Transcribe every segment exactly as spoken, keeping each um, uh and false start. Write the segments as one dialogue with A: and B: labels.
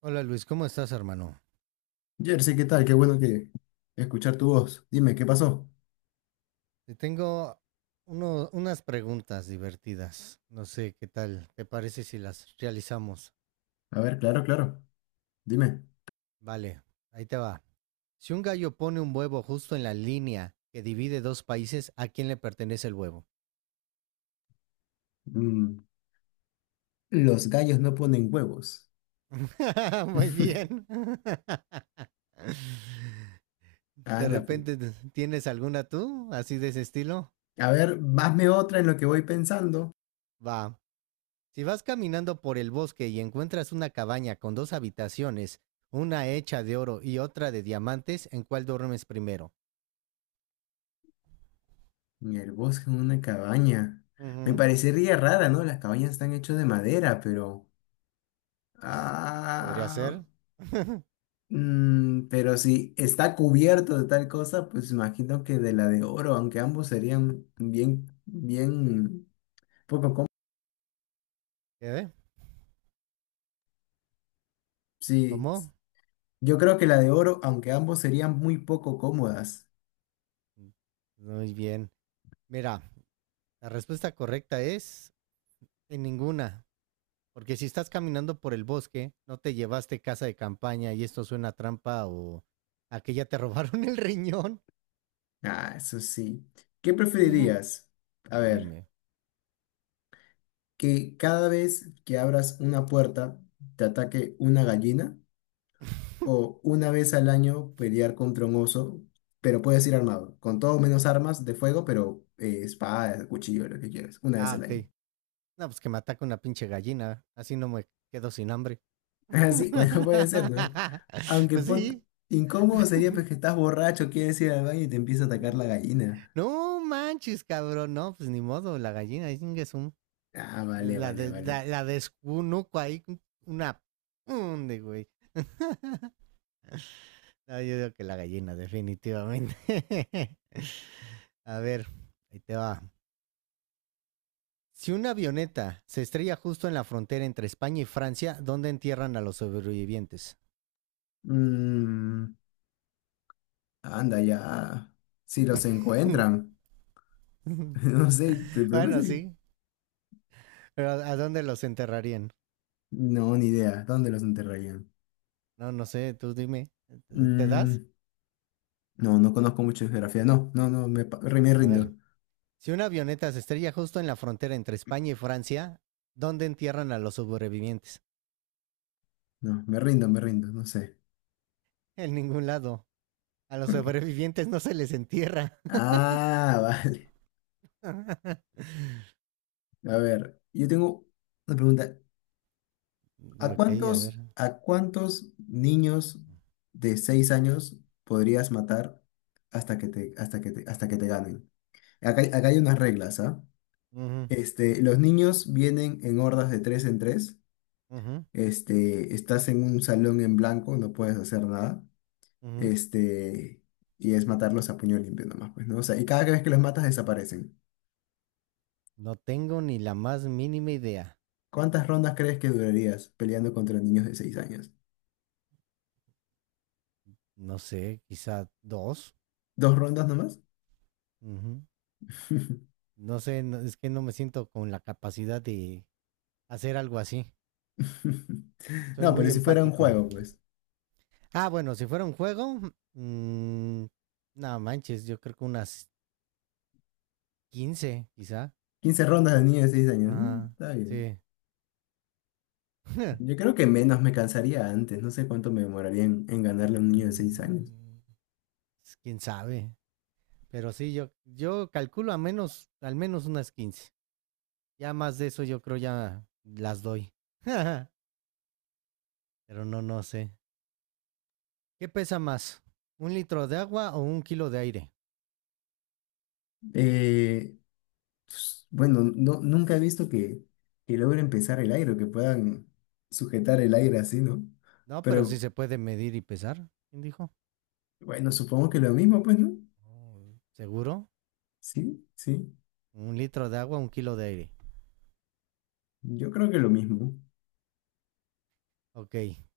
A: Hola Luis, ¿cómo estás, hermano?
B: Jersey, ¿qué tal? Qué bueno que escuchar tu voz. Dime, ¿qué pasó?
A: Te tengo uno- unas preguntas divertidas. No sé qué tal. ¿Te parece si las realizamos?
B: A ver, claro, claro. Dime.
A: Vale, ahí te va. Si un gallo pone un huevo justo en la línea que divide dos países, ¿a quién le pertenece el huevo?
B: Mm, los gallos no ponen huevos.
A: Muy bien. ¿De
B: Anda, pi.
A: repente tienes alguna tú, así de ese estilo?
B: A ver, hazme otra en lo que voy pensando.
A: Va. Si vas caminando por el bosque y encuentras una cabaña con dos habitaciones, una hecha de oro y otra de diamantes, ¿en cuál duermes primero?
B: En el bosque, en una cabaña. Me
A: Ujú,
B: parecería rara, ¿no? Las cabañas están hechas de madera, pero...
A: pues, podría
B: Ah,
A: ser.
B: mm, pero si está cubierto de tal cosa, pues imagino que de la de oro, aunque ambos serían bien, bien poco... com-
A: ¿Qué?
B: Sí.
A: ¿Cómo?
B: Yo creo que la de oro, aunque ambos serían muy poco cómodas.
A: Muy bien. Mira, la respuesta correcta es en ninguna. Porque si estás caminando por el bosque, no te llevaste casa de campaña y esto suena a trampa o a que ya te robaron el riñón.
B: Ah, eso sí. ¿Qué preferirías? A ver,
A: Dime.
B: que cada vez que abras una puerta te ataque una gallina o una vez al año pelear contra un oso, pero puedes ir armado, con todo menos armas de fuego, pero eh, espada, cuchillo, lo que quieras, una vez
A: Ah,
B: al año.
A: ok. No, pues que me ataca una pinche gallina. Así no me quedo sin hambre.
B: Así, bueno, puede ser, ¿no? Aunque
A: Pues
B: pon-
A: sí.
B: Incómodo sería pues que estás borracho, quieres ir al baño y te empieza a atacar la gallina.
A: No manches, cabrón. No, pues ni modo. La gallina, es un.
B: Ah, vale,
A: La,
B: vale,
A: de,
B: vale.
A: la, la descunuco ahí. Una. Hunde, güey. No, yo digo que la gallina, definitivamente. A ver, ahí te va. Si una avioneta se estrella justo en la frontera entre España y Francia, ¿dónde entierran a los sobrevivientes?
B: Mm, anda ya. Si los encuentran. No sé, pero el problema es
A: Bueno,
B: el-
A: sí, pero ¿a dónde los enterrarían?
B: No, ni idea. ¿Dónde los enterrarían?
A: No, no sé, tú dime. ¿Te das?
B: Mm, no, no conozco mucho de geografía. No, no, no, me, pa- re- me
A: A
B: rindo.
A: ver. Si una avioneta se estrella justo en la frontera entre España y Francia, ¿dónde entierran a los sobrevivientes?
B: No, me rindo, me rindo. No sé.
A: En ningún lado. A los
B: ¿Por qué?
A: sobrevivientes no se les entierra.
B: Ah, vale. A ver, yo tengo una pregunta. ¿A
A: Ok, a ver.
B: cuántos, a cuántos niños de seis años podrías matar hasta que te, hasta que te, hasta que te ganen? Acá, hay- acá hay unas reglas, ¿ah?
A: Ujú,
B: Este, los niños vienen en hordas de tres en tres.
A: ujú,
B: Este, estás en un salón en blanco, no puedes hacer nada.
A: ujú.
B: Este, y es matarlos a puño limpio nomás, pues, ¿no? O sea, y cada vez que los matas desaparecen.
A: No tengo ni la más mínima idea.
B: ¿Cuántas rondas crees que durarías peleando contra niños de seis años?
A: No sé, quizá dos.
B: ¿Dos rondas nomás?
A: Ujú. No sé, no- es que no me siento con la capacidad de hacer algo así. Soy
B: No,
A: muy
B: pero si fuera un
A: empático.
B: juego, pues.
A: Ah, bueno, si fuera un juego, mm, no manches, yo creo que unas quince, quizá.
B: quince rondas de niños de seis años. mm,
A: Ajá,
B: Está bien.
A: sí.
B: Yo creo que menos me cansaría antes. No sé cuánto me demoraría en, en ganarle a un niño de seis años.
A: Mm, pues, quién sabe. Pero sí, yo, yo calculo a menos, al menos unas quince. Ya más de eso, yo creo ya las doy. Pero no, no sé. ¿Qué pesa más? ¿Un litro de agua o un kilo de aire?
B: Eh, pues, Bueno, no, nunca he visto que, que logren pesar el aire o que puedan sujetar el
A: Mm.
B: aire así, ¿no?
A: No, pero sí
B: Pero
A: se puede medir y pesar. ¿Quién dijo?
B: bueno, supongo que lo mismo, pues, ¿no?
A: Oh. ¿Seguro?
B: Sí, sí.
A: Un litro de agua, un kilo de aire.
B: Yo creo que lo mismo.
A: Ok,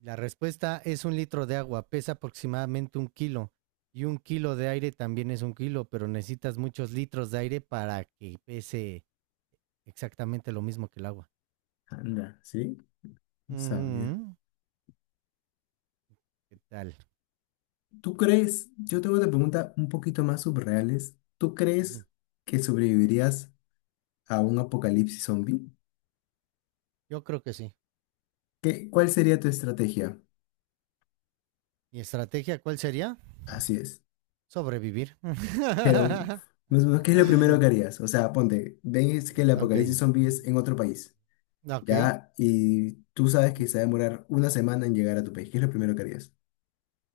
A: la respuesta es un litro de agua, pesa aproximadamente un kilo y un kilo de aire también es un kilo, pero necesitas muchos litros de aire para que pese exactamente lo mismo que el agua.
B: Anda, ¿sí? Sabía.
A: Ujú, ¿qué tal?
B: ¿Tú crees? Yo tengo una pregunta un poquito más subreales. ¿Tú
A: Ujú.
B: crees que sobrevivirías a un apocalipsis zombie?
A: Yo creo que sí.
B: ¿Qué, cuál sería tu estrategia?
A: ¿Y estrategia cuál sería?
B: Así es.
A: Sobrevivir.
B: Pero, más o menos, ¿qué es lo primero que harías? O sea, ponte, ves que el
A: Ok,
B: apocalipsis zombie es en otro país.
A: ok.
B: ya, y tú sabes que se va a demorar una semana en llegar a tu país. ¿Qué es lo primero que harías?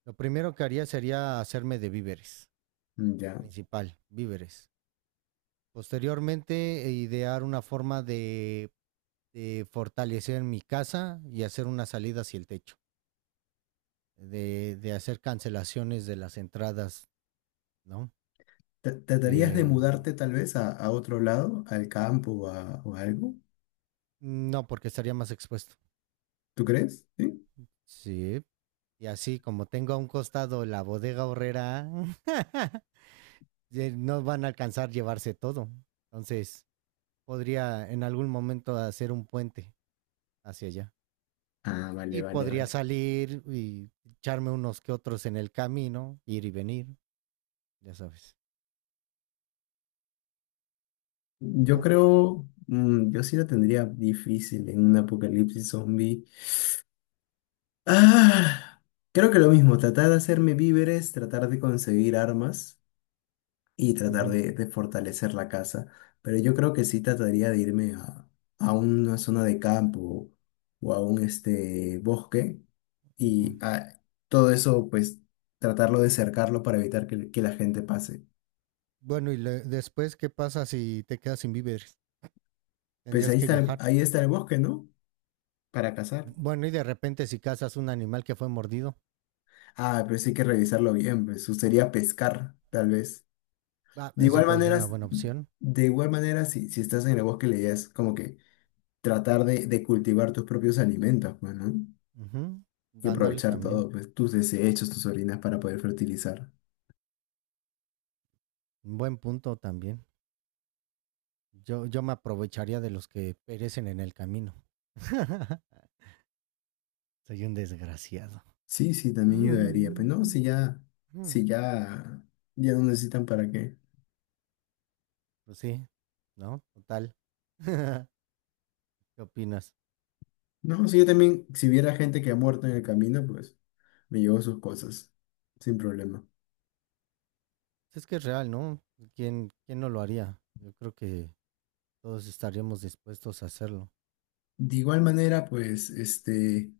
A: Lo primero que haría sería hacerme de víveres,
B: Mm, Ya.
A: principal, víveres. Posteriormente, e idear una forma de, de fortalecer mi casa y hacer una salida hacia el techo, de, de hacer cancelaciones de las entradas, ¿no?
B: ¿Tra- ¿Tratarías de
A: Eh,
B: mudarte tal vez a, a otro lado, al campo o, a- o algo?
A: no, porque estaría más expuesto.
B: ¿Tú crees? ¿Sí?
A: Sí. Y así como tengo a un costado la bodega horrera, no van a alcanzar llevarse todo. Entonces, podría en algún momento hacer un puente hacia allá.
B: Ah, vale,
A: Y
B: vale,
A: podría
B: vale.
A: salir y echarme unos que otros en el camino, ir y venir. Ya sabes.
B: Yo
A: ¿Tú?
B: creo, mm, yo sí lo tendría difícil en un apocalipsis zombie. Ah, creo que lo mismo, tratar de hacerme víveres, tratar de conseguir armas. Y tratar
A: Ujú,
B: de, de fortalecer la casa. Pero yo creo que sí trataría de irme a, a una zona de campo o a un este, bosque
A: ujú.
B: y a- todo eso, pues tratarlo de cercarlo para evitar que, que la gente pase.
A: Bueno, y le- después, ¿qué pasa si te quedas sin víveres?
B: Pues
A: Tendrías
B: ahí
A: que
B: está, el-
A: viajar.
B: ahí está el bosque, ¿no? Para cazar.
A: Bueno, y de repente si cazas un animal que fue mordido,
B: Ah, pero sí hay que revisarlo bien, pues sería pescar, tal vez.
A: ah,
B: De
A: eso
B: igual
A: puede ser
B: manera,
A: una
B: s-
A: buena opción.
B: de igual manera, si, si estás en el bosque, la idea es como que tratar de, de cultivar tus propios alimentos, pues, ¿no?
A: Ujú,
B: Y
A: ándale
B: aprovechar
A: también.
B: todo, pues tus desechos, tus orinas para poder fertilizar.
A: Buen punto también. Yo, yo me aprovecharía de los que perecen en el camino. Soy un desgraciado.
B: Sí, sí, también ayudaría. Pues no,
A: Mm,
B: si ya,
A: mm.
B: si ya, ya no necesitan para qué.
A: Pues sí, ¿no? Total. ¿Qué opinas?
B: No, si yo también, si hubiera gente que ha muerto en el camino, pues me llevo sus cosas, sin problema.
A: Pues es que es real, ¿no? ¿Quién, quién no lo haría? Yo creo que todos estaríamos dispuestos a hacerlo.
B: De igual manera, pues, este,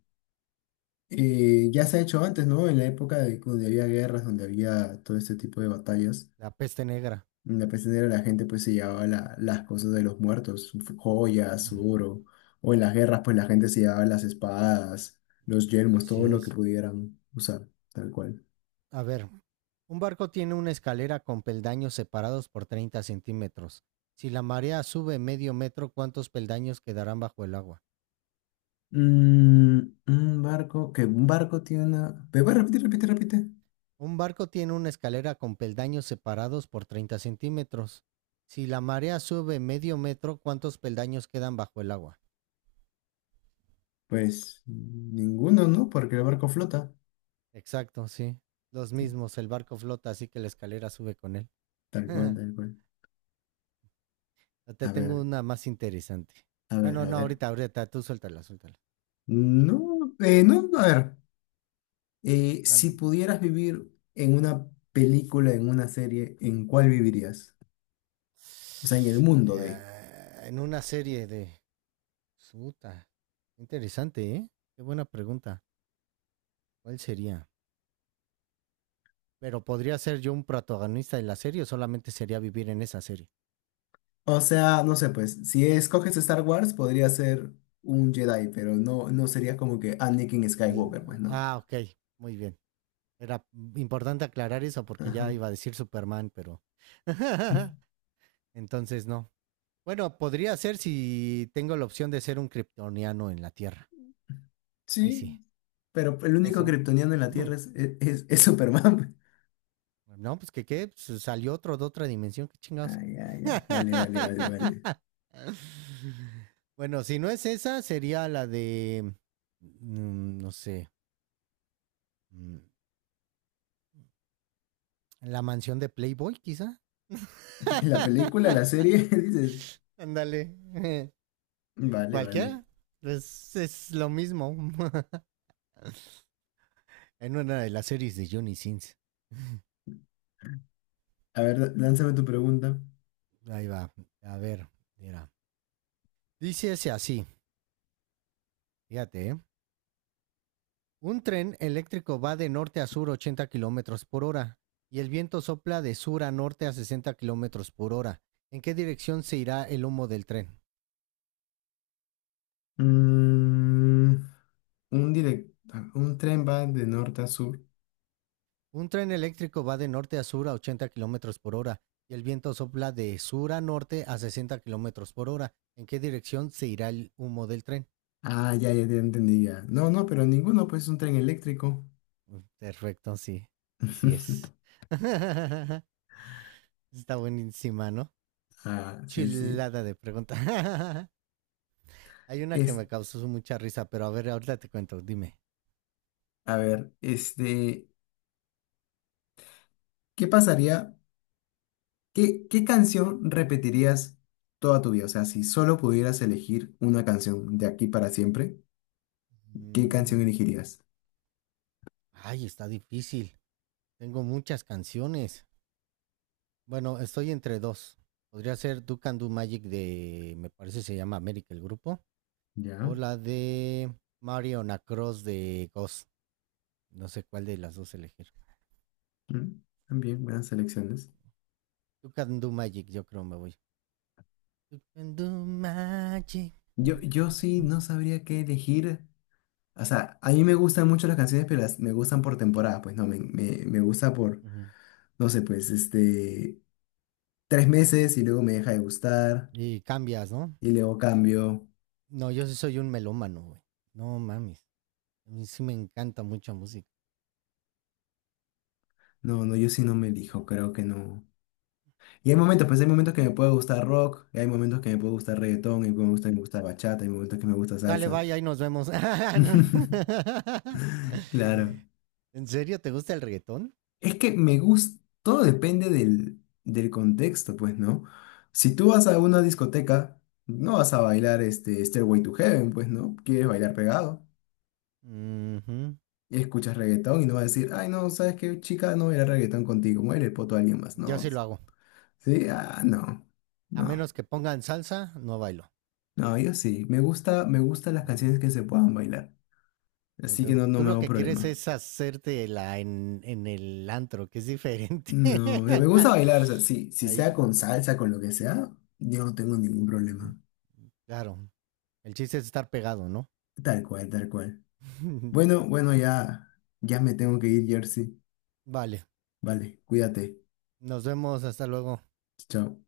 B: eh, ya se ha hecho antes, ¿no? En la época de, donde había guerras, donde había todo este tipo de batallas
A: La peste negra.
B: en La peste la gente pues se llevaba la- las cosas de los muertos, su f- joyas, su oro. O en las guerras pues la gente se llevaba las espadas, los yelmos,
A: Así
B: todo lo que
A: es.
B: pudieran usar, tal cual.
A: A ver, un barco tiene una escalera con peldaños separados por treinta centímetros. Si la marea sube medio metro, ¿cuántos peldaños quedarán bajo el agua?
B: Mm, un barco, que un barco tiene una... ¿Me puedes repetir, repite, repite?
A: Un barco tiene una escalera con peldaños separados por treinta centímetros. Si la marea sube medio metro, ¿cuántos peldaños quedan bajo el agua?
B: Pues ninguno, ¿no? Porque el barco flota.
A: Exacto, sí. Los
B: Sí,
A: mismos, el barco flota, así que la escalera sube con él.
B: tal cual, tal cual.
A: Te
B: A
A: tengo
B: ver,
A: una más interesante.
B: a ver,
A: Bueno,
B: a
A: no,
B: ver.
A: ahorita, ahorita, tú suéltala, suéltala.
B: No, eh, no, a ver. eh, si
A: Man.
B: pudieras vivir en una película, en una serie, ¿en cuál vivirías? O sea, en el mundo de.
A: Eh, en una serie de... Suta. Interesante, ¿eh? Qué buena pregunta. ¿Cuál sería? Pero podría ser yo un protagonista de la serie o solamente sería vivir en esa serie.
B: O sea, no sé, pues, si escoges Star Wars, podría ser un Jedi, pero no, no sería como que Anakin
A: L-
B: Skywalker, pues, ¿no?
A: Ah, ok, muy bien. Era importante aclarar eso porque ya
B: Ajá.
A: iba a decir Superman, pero... Entonces no. Bueno, podría ser si tengo la opción de ser un kryptoniano en la Tierra. Ahí sí.
B: Sí, pero el único
A: Eso.
B: kryptoniano en la
A: Ujú.
B: Tierra es, es, es Superman.
A: No, pues que qué, pues, salió otro de otra dimensión, qué
B: Ah,
A: chingados.
B: ya, ya. Vale, vale, vale, vale.
A: Bueno, si no es esa, sería la de, mm, no sé, mm, la mansión de Playboy, quizá.
B: La película, la serie, dices.
A: Ándale,
B: Vale, vale.
A: cualquiera. Pues, es lo mismo en una de las series de Johnny Sins.
B: A ver, lánzame tu pregunta.
A: Ahí va, a ver, mira. Dice ese así, fíjate, ¿eh? Un tren eléctrico va de norte a sur ochenta kilómetros por hora y el viento sopla de sur a norte a sesenta kilómetros por hora. ¿En qué dirección se irá el humo del tren?
B: Mm, un direct, un tren va de norte a sur.
A: Un tren eléctrico va de norte a sur a ochenta kilómetros por hora y el viento sopla de sur a norte a sesenta kilómetros por hora. ¿En qué dirección se irá el humo del tren?
B: Ah, ya, ya, ya entendí ya. No, no, pero ninguno, pues es un tren eléctrico.
A: Mm, Perfecto, sí, así es. Está buenísima, ¿no?
B: Ah, sí, sí.
A: Chilada de pregunta. Hay una que
B: Es,
A: me causó mucha risa, pero a ver, ahorita te cuento, dime.
B: a ver, este, ¿qué pasaría? ¿Qué, qué canción repetirías toda tu vida? O sea, si solo pudieras elegir una canción de aquí para siempre, ¿qué
A: Mm,
B: canción elegirías?
A: Ay, está difícil. Tengo muchas canciones. Bueno, estoy entre dos. Podría ser Do Can Do Magic de, me parece se llama América el grupo, o
B: Ya,
A: la de Mario Cross de Ghost. No sé cuál de las dos elegir.
B: mm, también buenas selecciones.
A: Do Can Do Magic, yo creo me voy. Do Can Do Magic.
B: Yo, yo sí no sabría qué elegir. O sea, a mí me gustan mucho las canciones, pero las, me gustan por temporada. Pues no, me, me, me gusta por,
A: Ujú.
B: no sé, pues este, tres meses y luego me deja de gustar
A: Y cambias, ¿no?
B: y luego cambio.
A: No, yo sí soy un melómano, güey. No mames. A mí sí me encanta mucha música.
B: No, no, yo sí no me elijo, creo que no. Y hay momentos, pues hay momentos que me puede gustar rock, y hay momentos que me puede gustar reggaetón, y me gusta, me gusta bachata, hay momentos que me gusta
A: Sale,
B: salsa.
A: vaya, y nos vemos. No.
B: Claro.
A: ¿En serio te gusta el reggaetón?
B: Es que me gusta, todo depende del, del contexto, pues, ¿no? Si tú vas a una discoteca, no vas a bailar este Stairway to Heaven, pues, ¿no? Quieres bailar pegado,
A: Ujú.
B: y escuchas reggaetón y no vas a decir, ay, no, ¿sabes qué, chica? No voy a bailar reggaetón contigo, muere el poto a alguien más.
A: Yo
B: No,
A: sí lo hago.
B: sí, ah, no,
A: A
B: no.
A: menos que pongan salsa, no bailo.
B: No, yo sí. Me gusta, me gustan las
A: Ujú.
B: canciones que se puedan bailar. Así que no,
A: Entonces,
B: no
A: tú
B: me
A: lo
B: hago
A: que quieres
B: problema.
A: es hacerte la en, en, el antro, que es diferente.
B: No, o sea, me gusta bailar, o sea, sí, si
A: Ahí,
B: sea con salsa, con lo que sea, yo no tengo ningún
A: ujú.
B: problema.
A: Claro. El chiste es estar pegado, ¿no?
B: Tal cual, tal cual. Bueno, bueno, ya, ya me tengo que ir, Jersey.
A: Vale.
B: Vale, cuídate.
A: Nos vemos. Hasta luego.
B: Chao.